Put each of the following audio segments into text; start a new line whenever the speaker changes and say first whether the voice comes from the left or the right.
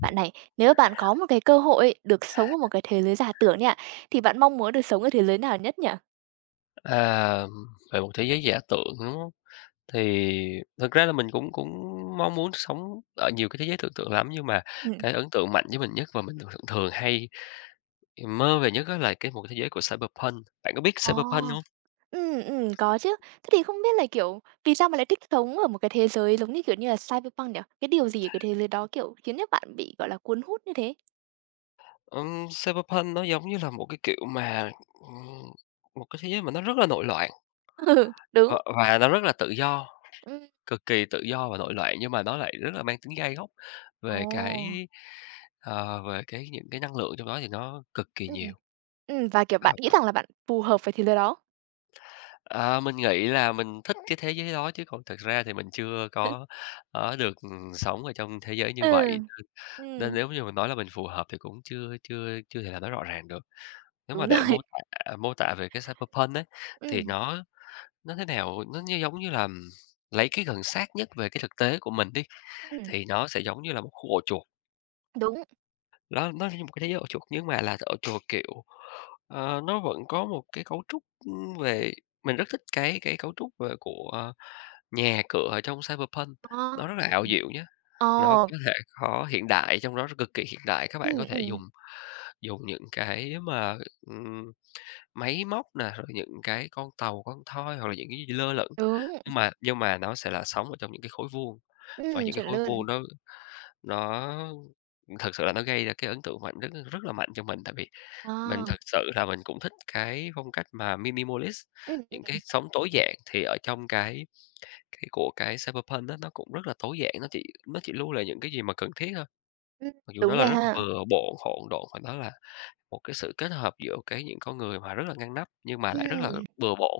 right: Bạn này, nếu bạn có một cái cơ hội ấy, được sống ở một cái thế giới giả tưởng nha, thì bạn mong muốn được sống ở thế giới nào nhất nhỉ?
left: À, về một thế giới giả tưởng, đúng hông? Thì thực ra là mình cũng cũng mong muốn sống ở nhiều cái thế giới tưởng tượng lắm, nhưng mà
right: Ừm.
left: cái ấn tượng mạnh với mình nhất và mình thường thường hay mơ về nhất đó là một cái thế giới của cyberpunk. Bạn có biết
right: Ồ!
left: cyberpunk không?
right: Có chứ. Thế thì không biết là, kiểu, vì sao mà lại thích sống ở một cái thế giới giống như, kiểu như là, cyberpunk nhỉ? Cái điều gì ở cái thế giới đó, kiểu, khiến cho bạn bị, gọi là, cuốn hút như thế?
left: Cyberpunk nó giống như là một cái kiểu mà, ừm, một cái thế giới mà nó rất là nội loạn
right: Ừ, đúng.
left: và nó rất là tự do,
right: Ừm.
left: cực kỳ tự do và nội loạn, nhưng mà nó lại rất là mang tính gai góc về
right: Ồ!
left: cái, về cái những cái năng lượng trong đó thì nó cực kỳ nhiều.
right: Ừm, và, kiểu, bạn nghĩ rằng là bạn phù hợp với thế giới đó.
left: Ờ, mình nghĩ là mình thích cái thế giới đó chứ còn thực ra thì mình chưa có có được, sống ở trong thế giới như vậy,
right: Ừ,
left: nên nên
right: ừm,
left: nếu như mình nói là mình phù hợp thì cũng chưa chưa chưa thể làm nó rõ ràng được. Nếu mà
right: đúng
left: để
right: rồi.
left: mô tả về cái cyberpunk ấy, thì
right: Ừm,
left: nó thế nào? Nó như giống như là lấy cái gần sát nhất về cái thực tế của mình đi,
right: ừm,
left: thì nó sẽ giống như là một khu ổ chuột.
right: đúng.
left: Nó như một cái thế giới ổ chuột nhưng mà là ổ chuột, kiểu, ờ, nó vẫn có một cái cấu trúc, về mình rất thích cái cấu trúc về của ờ, nhà cửa ở trong cyberpunk
right: Ờ.
left: nó rất là ảo diệu nhé. Nó
right: Ờ,
left: có thể có hiện đại trong đó, cực kỳ hiện đại. Các bạn
right: ừm,
left: có thể
right: ừm,
left: dùng dùng những cái mà, ừm, máy móc nè, rồi những cái con tàu, con thoi hoặc là những cái gì lơ lửng,
right: đúng.
left: nhưng mà nó sẽ là sống ở trong những cái khối vuông, và những cái
right: Chuẩn
left: khối
right: luôn.
left: vuông nó thật sự là nó gây ra cái ấn tượng mạnh rất rất là mạnh cho mình. Tại vì
right: Ờ,
left: mình thật sự là mình cũng thích cái phong cách mà minimalist,
right: ừm,
left: những cái
right: ừm,
left: sống tối giản thì ở trong cái của cái cyberpunk á, nó cũng rất là tối giản, nó chỉ lưu lại những cái gì mà cần thiết thôi,
right: ừm,
left: mặc dù nó
right: đúng
left: là
right: rồi
left: rất là
right: ha.
left: bừa bộn, hỗn độn và nó là một cái sự kết hợp giữa cái những con người mà rất là ngăn nắp, nhưng mà lại rất là
right: Ừm,
left: bừa bộn.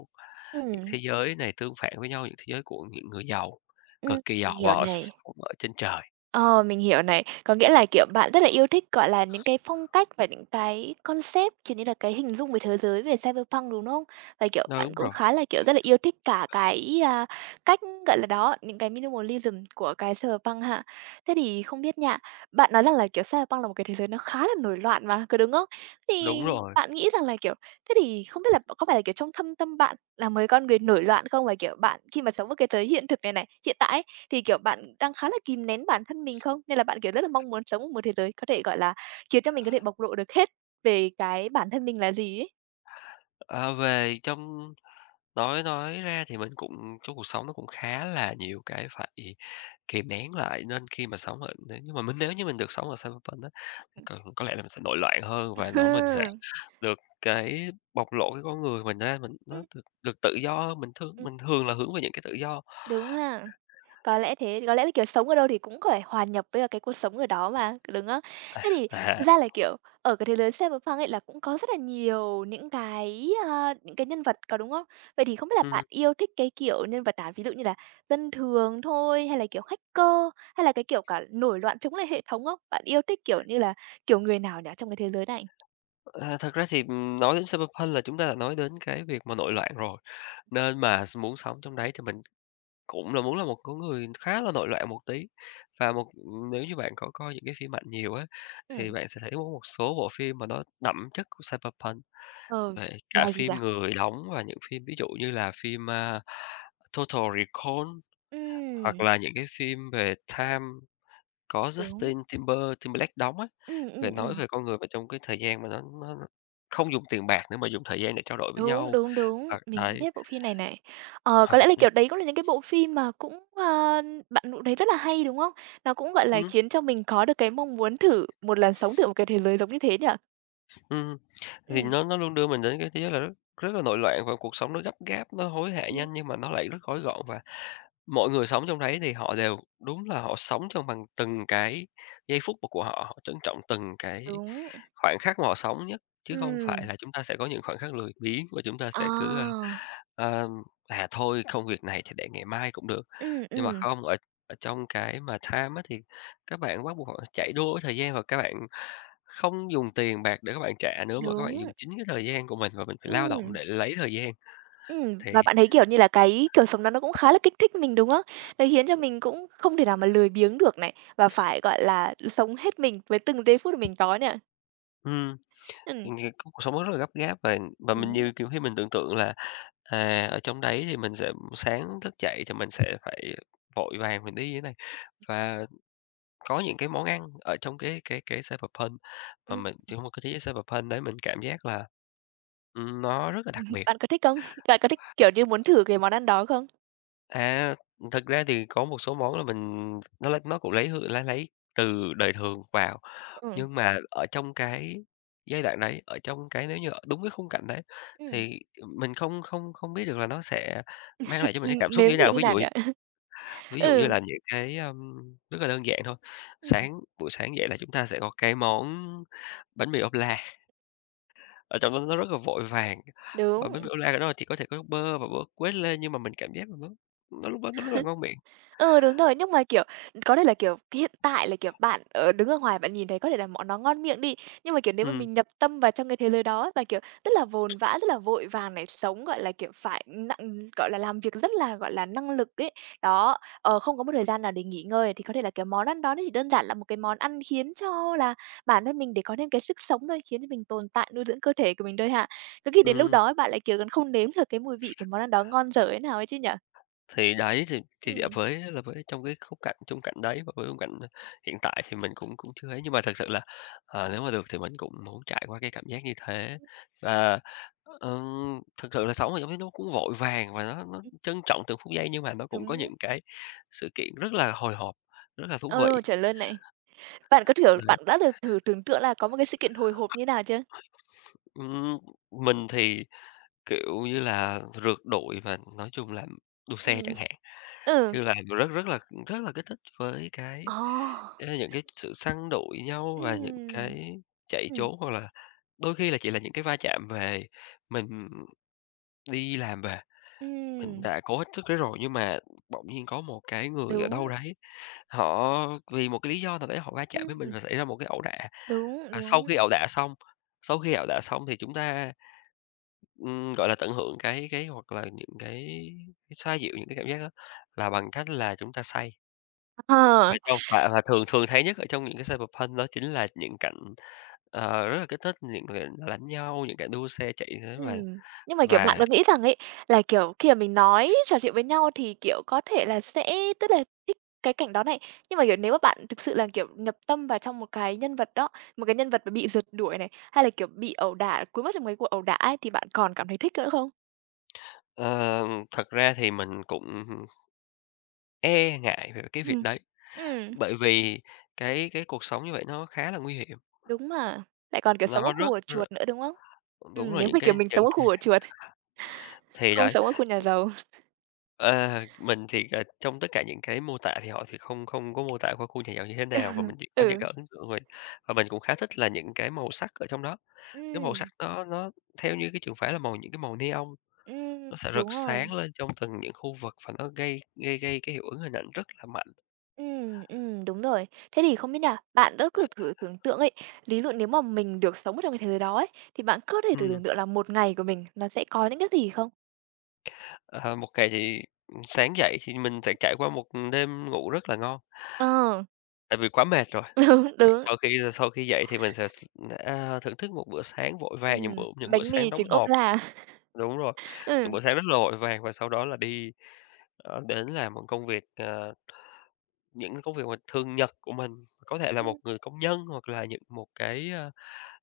left: Những
right: ừm,
left: thế giới này tương phản với nhau, những thế giới của những người giàu, cực kỳ
right: mình
left: giàu và
right: hiểu
left: họ
right: này.
left: sống ở trên trời.
right: Ờ, mình hiểu này. Có nghĩa là, kiểu, bạn rất là yêu thích, gọi là, những cái phong cách và những cái concept, kiểu như là, cái hình dung về thế giới về cyberpunk, đúng không? Và, kiểu, bạn
left: Đúng
right: cũng
left: rồi,
right: khá là, kiểu, rất là yêu thích cả cái, cách, gọi là, đó, những cái minimalism của cái cyberpunk ha. Thế thì không biết nha, bạn nói rằng là, kiểu, cyberpunk là một cái thế giới nó khá là nổi loạn mà, có đúng không? Thì
left: đúng rồi.
right: bạn nghĩ rằng là, kiểu Thế thì không biết là có phải là, kiểu, trong thâm tâm bạn là mấy con người nổi loạn không? Và, kiểu, bạn khi mà sống ở cái thế hiện thực này này, hiện tại ấy, thì, kiểu, bạn đang khá là kìm nén bản thân mình không? Nên là bạn, kiểu, rất là mong muốn sống ở một thế giới có thể, gọi là, khiến cho mình có thể bộc lộ được hết về cái bản thân mình là gì ấy.
left: À, về trong nói ra thì mình cũng trong cuộc sống nó cũng khá là nhiều cái phải kìm nén lại, nên khi mà sống ở nếu nhưng mà mình nếu như mình được sống ở cyberpunk á, thì còn có lẽ là mình sẽ nổi loạn hơn và nó mình sẽ
right: Ừm.
left: được cái bộc lộ cái con người mình ra, mình
right: Ừ,
left: nó được được tự do hơn, mình thường là hướng về những cái tự do.
right: đúng ha. Có lẽ thế, có lẽ là, kiểu, sống ở đâu thì cũng phải hòa nhập với cả cái cuộc sống ở đó mà, đúng không? Thế thì
left: À,
right: thực ra là, kiểu, ở cái thế giới Cyberpunk ấy là cũng có rất là nhiều những cái, những cái nhân vật, có đúng không? Vậy thì không biết là
left: ừm,
right: bạn yêu thích cái kiểu nhân vật nào? Ví dụ như là dân thường thôi, hay là, kiểu, hacker, hay là cái kiểu cả nổi loạn chống lại hệ thống không? Bạn yêu thích, kiểu như là, kiểu, người nào nhỉ trong cái thế giới này?
left: thật ra thì, nói đến cyberpunk là chúng ta đã nói đến cái việc mà nội loạn rồi, nên mà s muốn sống trong đấy thì mình cũng là muốn là một cái người khá là nội loạn một tí. Và một nếu như bạn có coi những cái phim mạnh nhiều á, thì
right: Ừm.
left: bạn sẽ thấy có một số bộ phim mà nó đậm chất của cyberpunk,
right: Ờ,
left: về cả
right: là gì nhỉ?
left: phim người đóng và những phim ví dụ như là phim, a, Total Recall hoặc
right: Ừm,
left: là những cái phim về Time có
right: đúng.
left: Justin Timberlake đóng á,
right: Ừm, ừm,
left: về nói
right: ừm.
left: về con người mà trong cái thời gian mà nó không dùng tiền bạc nữa mà dùng thời gian để trao đổi với
right: Đúng,
left: nhau.
right: đúng, đúng,
left: Hoặc
right: mình cũng
left: đấy,
right: thích bộ phim này này. Ờ, có
left: hoặc
right: lẽ là, kiểu, đấy cũng là những cái bộ phim mà cũng, bạn cũng thấy rất là hay, đúng không? Nó cũng, gọi là,
left: ừm,
right: khiến cho mình có được cái mong muốn thử một lần sống thử một cái thế giới giống như thế nhỉ?
left: thì
right: Ừm,
left: nó luôn đưa mình đến cái thứ giới là rất rất là nội loạn và cuộc sống nó gấp gáp, nó hối hả
right: ừm,
left: nhanh nhưng mà nó lại rất gói gọn và mọi người sống trong đấy thì họ đều đúng là họ sống trong bằng từng cái giây phút mà của họ, họ trân trọng từng cái
right: đúng,
left: khoảnh khắc mà họ sống nhất, chứ không phải
right: ừm,
left: là chúng ta sẽ có những khoảnh khắc lười biếng và chúng ta sẽ cứ,
right: à,
left: a, "À, thôi công việc này thì để ngày mai cũng được."
right: ừm,
left: Nhưng mà
right: ừm,
left: không, ở ở trong cái mà time á thì các bạn bắt buộc họ chạy đua với thời gian và các bạn không dùng tiền bạc để các bạn trả nữa, mà các bạn
right: đúng,
left: dùng chính cái thời gian của mình và mình phải lao
right: ừm,
left: động để lấy thời gian thì
right: và bạn thấy, kiểu như là, cái kiểu sống đó nó cũng khá là kích thích mình, đúng không? Nó khiến cho mình cũng không thể nào mà lười biếng được này, và phải, gọi là, sống hết mình với từng giây phút mà mình có nè.
left: ừm,
right: Ừm,
left: thì ng cuộc sống nó rất là gấp gáp và mình
right: đúng,
left: nhiều nhiều khi mình tưởng tượng là, à, ở trong đấy thì mình sẽ sáng thức dậy thì mình sẽ phải vội vàng mình đi như thế này. Và có những cái món ăn ở trong cái cyberpunk mà
right: ừm.
left: mình trong một cái thế giới cyberpunk đấy mình cảm giác là, nó rất là đặc biệt.
right: Bạn có thích không? Bạn có thích, kiểu như, muốn thử cái món ăn đó không?
left: À, thật ra thì có một số món là mình nó lấy nó cũng lấy hương lá lấy từ đời thường vào.
right: Ừm.
left: Nhưng mà ở trong cái giai đoạn đấy, ở trong cái nếu như ở đúng cái khung cảnh đấy
right: Ừm.
left: thì mình không không không biết được là nó sẽ mang lại cho mình cái cảm xúc như
right: Nếm
left: thế
right: thử
left: nào.
right: như
left: Ví
right: nào
left: dụ
right: nhỉ?
left: ví dụ như
right: Ừ,
left: là những cái, rất là đơn giản thôi,
right: ừm,
left: sáng buổi sáng dậy là chúng ta sẽ có cái món bánh mì ốp la, ở trong đó nó rất là vội vàng, và
right: đúng.
left: bánh mì ốp la ở đó chỉ có thể có bơ và bơ quết lên nhưng mà mình cảm giác là nó lúc đó nó rất là ngon miệng.
right: Ừ, đúng rồi, nhưng mà, kiểu, có thể là, kiểu, hiện tại là, kiểu, bạn, ở đứng ở ngoài bạn nhìn thấy có thể là món nó ngon miệng đi, nhưng mà, kiểu, nếu mà
left: Ừm,
right: mình nhập tâm vào trong cái thế giới đó và, kiểu, rất là vồn vã, rất là vội vàng này, sống, gọi là, kiểu, phải nặng gọi là, làm việc rất là, gọi là, năng lực ấy. Đó, ờ, không có một thời gian nào để nghỉ ngơi thì có thể là cái món ăn đó nó chỉ đơn giản là một cái món ăn khiến cho là bản thân mình để có thêm cái sức sống thôi, khiến cho mình tồn tại, nuôi dưỡng cơ thể của mình thôi ha. Cứ khi đến lúc
left: ừm.
right: đó ấy, bạn lại, kiểu, còn không nếm được cái mùi vị của món ăn đó ngon dở thế nào ấy chứ nhỉ?
left: Thì đấy, thì dạ,
right: Ừ.
left: với là với trong cái khung cảnh chung cảnh đấy và với khung cảnh hiện tại thì mình cũng cũng chưa ấy, nhưng mà thật sự là, ờ, nếu mà được thì mình cũng muốn trải qua cái cảm giác như thế.
right: Ừm,
left: Và, thực sự là sống ở trong đấy nó cũng vội vàng và nó trân trọng từng phút giây, nhưng mà nó cũng có
right: đúng.
left: những cái sự kiện rất là hồi hộp, rất là thú
right: Ồ,
left: vị,
right: chuẩn luôn này. Bạn có thử
left: đấy.
right: bạn đã được thử tưởng tượng là có một cái sự kiện hồi hộp như nào chưa?
left: Ừm, mình thì kiểu như là, rượt đuổi và nói chung là đua xe
right: Ừm.
left: chẳng hạn,
right: Ừ.
left: như là mình rất rất là kích thích với cái,
right: Ồ!
left: những cái sự săn đuổi nhau và những
right: Ừm,
left: cái chạy
right: ừm,
left: trốn, hoặc là đôi khi là chỉ là những cái va chạm về mình đi làm về, mình
right: ừm,
left: đã cố hết sức đấy rồi nhưng mà bỗng nhiên có một cái người ở
right: đúng,
left: đâu đấy, họ vì một cái lý do nào đấy họ va chạm với mình
right: ừm,
left: và xảy ra một cái ẩu đả.
right: đúng,
left: Và sau
right: đúng.
left: khi ẩu đả xong Sau khi ẩu đả xong thì chúng ta gọi là, tận hưởng cái hoặc là những cái xoa dịu những cái cảm giác đó là bằng cách là chúng ta say. Và
right: Ờ.
left: trong và thường thường thấy nhất ở trong những cái cyberpunk đó chính là những cảnh, ờ, rất là kích thích, những cảnh đánh nhau, những cảnh đua xe chạy thế
right: Ừm. Nhưng mà, kiểu, bạn
left: và,
right: có nghĩ rằng ấy, là, kiểu, khi mà mình nói, trò chuyện với nhau thì, kiểu, có thể là sẽ tức là thích cái cảnh đó này, nhưng mà, kiểu, nếu mà bạn thực sự là, kiểu, nhập tâm vào trong một cái nhân vật đó, một cái nhân vật mà bị rượt đuổi này, hay là, kiểu, bị ẩu đả, cuốn mất trong cái cuộc ẩu đả ấy, thì bạn còn cảm thấy thích nữa không?
left: ờ, thật ra thì mình cũng e ngại về cái việc
right: Ừm.
left: đấy,
right: Ừm,
left: bởi vì cái cuộc sống như vậy nó khá là nguy hiểm,
right: đúng mà. Lại còn, kiểu, sống ở
left: nó
right: khu
left: rất
right: ổ
left: r
right: chuột nữa, đúng không?
left: đúng rồi,
right: Nếu mà, kiểu, mình sống
left: những
right: ở
left: cái
right: khu ổ chuột,
left: thì
right: không
left: đấy.
right: sống ở khu nhà giàu.
left: Ờ, mình thì, ờ, trong tất cả những cái mô tả thì họ thì không không có mô tả qua khu nhà giàu như thế nào và mình chỉ có những
right: Ừ.
left: cái ấn tượng thôi. Và mình cũng khá thích là những cái màu sắc ở trong đó, cái màu
right: Ừm,
left: sắc nó theo như cái trường phái là màu những cái màu neon, nó sẽ rực
right: đúng rồi.
left: sáng lên trong từng những khu vực và nó gây gây gây cái hiệu ứng hình ảnh rất là mạnh.
right: Đúng rồi. Thế thì không biết nha, bạn đã cứ thử tưởng tượng ấy, lý dụ nếu mà mình được sống ở trong cái thế giới đó ấy, thì bạn có thể thử
left: Ừm,
right: tưởng tượng là một ngày của mình nó sẽ có những cái gì không?
left: ờ, một ngày thì, sáng dậy thì mình sẽ trải qua một đêm ngủ rất là ngon,
right: Ờ,
left: tại vì quá mệt rồi.
right: đúng,
left: Và
right: đúng.
left: sau khi dậy thì mình sẽ, a, thưởng thức một bữa sáng vội vàng, những bữa
right: Ừm,
left: những bữa
right: bánh
left: sáng
right: mì,
left: đóng
right: trứng ốp
left: hộp.
right: la.
left: Đúng rồi, những
right: Ừ.
left: buổi sáng rất là vội vàng và sau đó là đi, đến làm một công việc, những công việc mà thường nhật của mình, có thể là
right: Ừm,
left: một người công nhân hoặc là những một cái,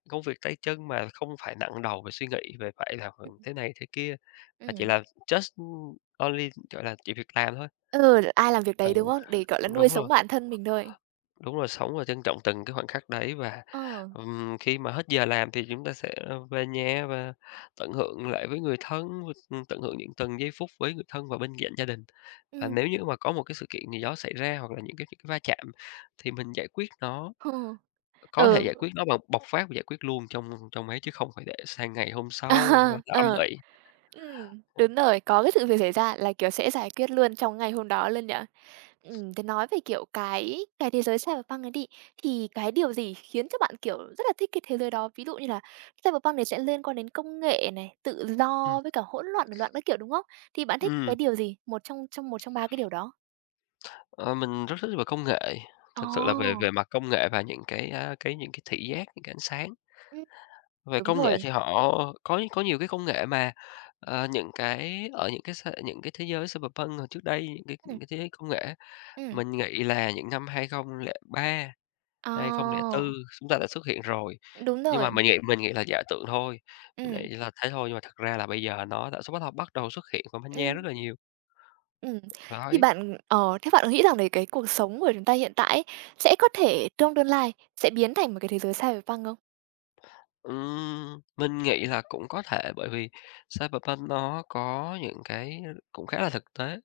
left: công việc tay chân mà không phải nặng đầu về suy nghĩ về phải là, ừ,
right: ừm,
left: thế này thế kia, mà chỉ
right: ừm.
left: là just only, gọi là, chỉ việc làm thôi.
right: Ừ, ai làm việc
left: Ừ,
right: đấy, đúng không? Để, gọi là, nuôi
left: đúng
right: sống
left: rồi.
right: bản thân mình thôi.
left: Đúng rồi, sống và trân trọng từng cái khoảnh khắc đấy và,
right: Ờ.
left: khi mà hết giờ làm thì chúng ta sẽ về nhà và tận hưởng lại với người thân, tận hưởng những từng giây phút với người thân và bên cạnh gia đình. Và
right: Ừm.
left: nếu như mà có một cái sự kiện gì đó xảy ra hoặc là những cái va chạm thì mình giải quyết nó,
right: Ờ.
left: có thể
right: Ừ,
left: giải quyết nó bằng bộc phát và giải quyết luôn trong trong ấy, chứ không phải để sang ngày hôm sau hoặc là
right: à,
left: nó âm
right: ờ.
left: ỉ.
right: Ừm. Đúng rồi, có cái sự việc xảy ra là, kiểu, sẽ giải quyết luôn trong ngày hôm đó luôn nhỉ? Thế nói về, kiểu, cái thế giới cyberpunk ấy đi, thì cái điều gì khiến cho bạn, kiểu, rất là thích cái thế giới đó? Ví dụ như là cyberpunk này sẽ liên quan đến công nghệ này, tự
left: Ừm.
right: do với cả hỗn loạn, nổi loạn các kiểu, đúng không? Thì bạn thích cái
left: ừm,
right: điều gì? Một trong trong một trong ba cái điều đó?
left: ờ, mình rất thích về công nghệ, thực sự là về
right: Ồ!
left: về mặt công nghệ và những cái, cái những cái thị giác, những cái ánh sáng.
right: Ừm.
left: Về
right: Đúng
left: công nghệ
right: rồi.
left: thì họ có nhiều cái công nghệ mà, những cái ở những cái s những cái thế giới cyberpunk hồi trước đây, những cái
right: Ừm,
left: những cái thế giới công nghệ,
right: ừm.
left: mình nghĩ là những năm 2003,
right: Ờ.
left: 2004 chúng ta đã xuất hiện rồi.
right: Đúng
left: Nhưng mà
right: rồi.
left: mình nghĩ là giả tưởng thôi, mình
right: Ừm,
left: nghĩ là thế thôi, nhưng mà thật ra là bây giờ nó đã bắt đầu xuất hiện và manh nha
right: ừm.
left: rất là nhiều.
right: Ừm, thì
left: Đấy,
right: bạn ờ, thế bạn có nghĩ rằng đấy cái cuộc sống của chúng ta hiện tại ấy, sẽ có thể trong tương lai sẽ biến thành một cái thế giới cyberpunk không?
left: mình nghĩ là cũng có thể bởi vì cyberpunk nó có những cái cũng khá là thực tế.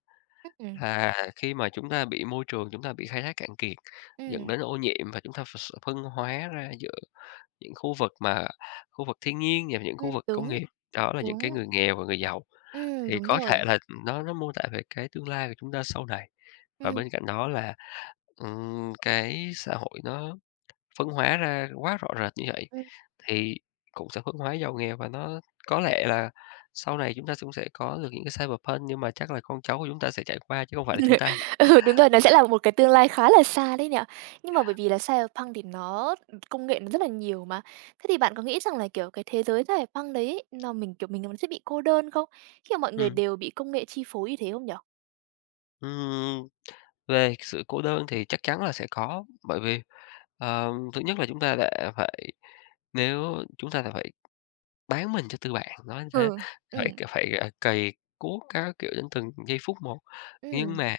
right: Ừm,
left: Là khi mà chúng ta bị môi trường chúng ta bị khai thác cạn kiệt, dẫn
right: ừm.
left: đến ô nhiễm và chúng ta ph sự phân hóa ra giữa những khu vực mà khu vực thiên nhiên và những khu vực công
right: Đúng,
left: nghiệp, đó là những cái
right: đúng,
left: người nghèo và người giàu. Thì
right: đúng
left: có
right: rồi,
left: thể là nó mô tả về cái tương lai của chúng ta sau này. Và
right: ừm,
left: bên cạnh đó là, cái xã hội nó phân hóa ra quá rõ rệt như vậy
right: ừm.
left: thì cũng sẽ phân hóa giàu nghèo và nó có lẽ là sau này chúng ta cũng sẽ có được những cái cyberpunk nhưng mà chắc là con cháu của chúng ta sẽ trải qua chứ không phải là chúng ta.
right: Ừ, đúng rồi, nó sẽ là một cái tương lai khá là xa đấy nhỉ? Nhưng mà bởi vì là cyberpunk thì nó công nghệ nó rất là nhiều mà. Thế thì bạn có nghĩ rằng là, kiểu, cái thế giới cyberpunk đấy ấy, nó mình, kiểu, mình nó sẽ bị cô đơn không? Khi mà mọi người
left: Ừm.
right: đều bị công nghệ chi phối như thế không nhỉ?
left: Ừm, về sự cô đơn thì chắc chắn là sẽ có, bởi vì, thứ nhất là chúng ta đã phải nếu chúng ta đã phải bán mình cho tư bản, nói như thế,
right: Ừ.
left: phải
right: Ừm,
left: phải, à, cày cuốc các kiểu đến từng giây phút một. Nhưng
right: ừm,
left: mà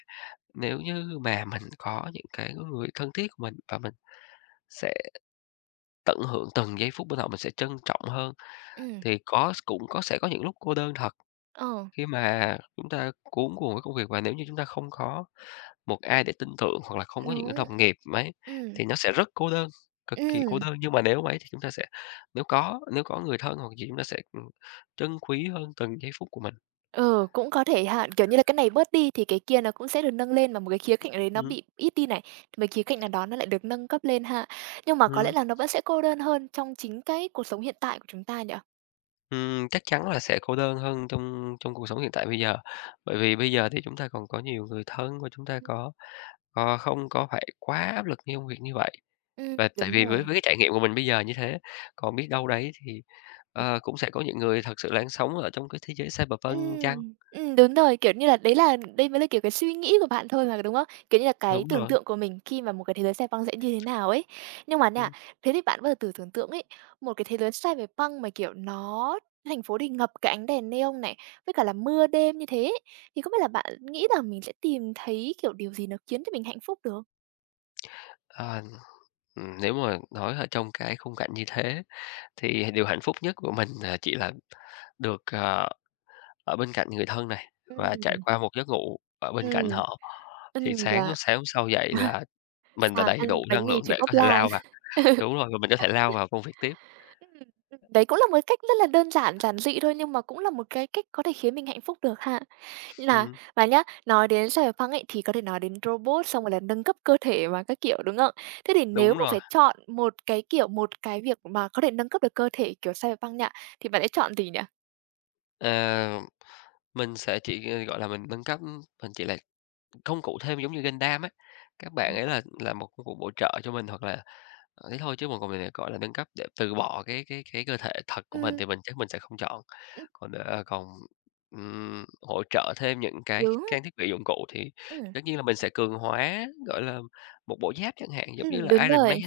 left: nếu như mà mình có những cái người thân thiết của mình và mình sẽ tận hưởng từng giây phút bên họ, mình sẽ trân trọng hơn,
right: ừm,
left: thì cũng sẽ có những lúc cô đơn thật
right: ờ,
left: khi mà chúng ta cuống cuồng với công việc và nếu như chúng ta không có một ai để tin tưởng hoặc là không có những cái
right: đúng.
left: đồng nghiệp mấy
right: Ừm,
left: thì nó sẽ rất cô đơn, cực kỳ cô
right: ừm,
left: đơn. Nhưng mà nếu mà ấy thì chúng ta sẽ nếu có người thân hoặc gì chúng ta sẽ, trân quý hơn từng giây phút của mình.
right: ừ, cũng có thể ha. Kiểu như là, cái này bớt đi thì cái kia nó cũng sẽ được nâng lên mà một cái khía cạnh đấy nó
left: Ừm,
right: bị ít đi này, thì mấy khía cạnh nào đó nó lại được nâng cấp lên ha. Nhưng mà có lẽ
left: ừm,
right: là nó vẫn sẽ cô đơn hơn trong chính cái cuộc sống hiện tại của chúng ta nhỉ?
left: chắc chắn là sẽ cô đơn hơn trong trong cuộc sống hiện tại bây giờ, bởi vì bây giờ thì chúng ta còn có nhiều người thân và chúng ta có không có phải quá áp lực như công việc như vậy. Và tại
right: Đúng
left: vì với
right: rồi.
left: cái trải nghiệm của mình bây giờ như thế, còn biết đâu đấy thì, cũng sẽ có những người thật sự đang sống ở trong cái thế giới cyberpunk chăng?
right: Đúng rồi, kiểu như là, đấy là đây mới là, kiểu, cái suy nghĩ của bạn thôi mà, đúng không? Kiểu như là, cái
left: Đúng
right: tưởng
left: rồi,
right: tượng của mình khi mà một cái thế giới xoay băng sẽ như thế nào ấy. Nhưng mà nha,
left: ừm.
right: thế thì bạn bao giờ thử tưởng tượng ấy, một cái thế giới xoay về băng mà, kiểu, nó thành phố thì ngập cái ánh đèn neon này, với cả là mưa đêm như thế ấy, thì không biết là bạn nghĩ là mình sẽ tìm thấy, kiểu, điều gì nó khiến cho mình hạnh phúc được?
left: Ờ, nếu mà nói ở trong cái khung cảnh như thế thì điều hạnh phúc nhất của mình là chỉ là được, ở bên cạnh người thân này và trải
right: Ừm,
left: qua một giấc ngủ ở bên
right: ừm,
left: cạnh họ, thì sáng
right: và
left: sáng hôm sau dậy là mình đã
right: sang
left: đầy
right: ăn
left: đủ
right: bánh
left: năng
right: mì
left: lượng
right: trứng
left: để
right: ốp
left: có thể
right: la.
left: lao vào đúng rồi, và mình có thể lao vào công việc tiếp.
right: Ừm, đấy cũng là một cách rất là đơn giản, giản dị thôi, nhưng mà cũng là một cái cách có thể khiến mình hạnh phúc được ha. Là
left: Ừm,
right: và nhá, nói đến Cyberpunk ấy, thì có thể nói đến robot xong rồi là nâng cấp cơ thể và các kiểu, đúng không? Thế thì nếu
left: đúng
right: mà
left: rồi.
right: phải chọn một cái, kiểu, một cái việc mà có thể nâng cấp được cơ thể kiểu Cyberpunk nha, thì bạn sẽ chọn gì nhỉ?
left: Ờ, mình sẽ chỉ, gọi là, mình nâng cấp mình chỉ là công cụ thêm giống như Gundam á, các bạn
right: Ừm.
left: ấy là một công cụ bổ trợ cho mình hoặc là, thế thôi chứ còn còn mình, lại gọi là, nâng cấp để từ bỏ cái cơ thể thật của mình
right: Ừm,
left: thì mình chắc mình sẽ không chọn.
right: ừm,
left: Còn, ờ, còn, hỗ trợ thêm những cái
right: đúng,
left: trang thiết bị dụng cụ thì
right: Ừm.
left: tất nhiên là mình sẽ cường hóa, gọi là, một bộ giáp chẳng hạn, giống như
right: ừm,
left: là
right: đúng
left: Iron Man.
right: rồi,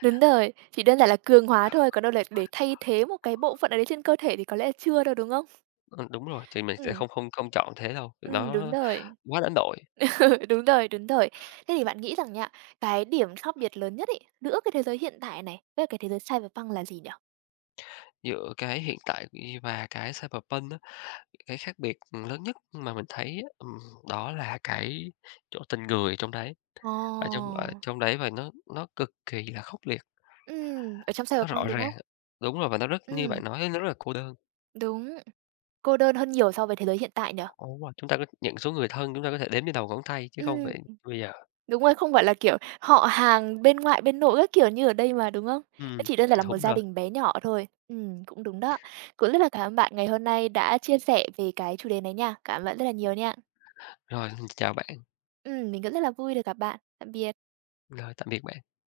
right: đúng rồi, chỉ đơn giản là cường hóa thôi, còn đâu là để thay thế một cái bộ phận nào đấy trên cơ thể thì có lẽ là chưa đâu, đúng không?
left: Ờ, đúng rồi, thì mình sẽ
right: Ừm,
left: không không không chọn thế đâu, nó
right: đúng rồi.
left: quá đánh đổi
right: Ừ, đúng rồi, đúng rồi. Thế thì bạn nghĩ rằng nha, cái điểm khác biệt lớn nhất ấy, giữa cái thế giới hiện tại này với cái thế giới cyberpunk là gì nhỉ?
left: giữa cái hiện tại và cái cyberpunk á. Cái khác biệt lớn nhất mà mình thấy á, đó là cái chỗ tình người trong đấy, ở trong
right: Ồ!
left: đấy và nó cực kỳ là khốc liệt,
right: Ở trong
left: nó rõ
right: cyberpunk, đúng không?
left: ràng đúng rồi, và nó rất như
right: Ừm,
left: bạn nói nó rất là cô đơn.
right: đúng, cô đơn hơn nhiều so với thế giới hiện tại nhỉ?
left: Ồ, đúng rồi, chúng ta có những số người thân chúng ta có thể đếm trên đầu ngón tay chứ không
right: Ừm,
left: phải bây giờ.
right: đúng rồi, không phải là, kiểu, họ hàng bên ngoại bên nội các kiểu như ở đây mà, đúng không? Nó
left: Ừm,
right: chỉ đơn giản là một
left: đúng
right: gia
left: rồi.
right: đình bé nhỏ thôi. Cũng đúng đó. Cũng rất là cảm ơn bạn ngày hôm nay đã chia sẻ về cái chủ đề này nha. Cảm ơn bạn rất là nhiều nha.
left: Rồi, chào bạn,
right: Mình cũng rất là vui được gặp bạn. Tạm biệt.
left: rồi tạm biệt bạn.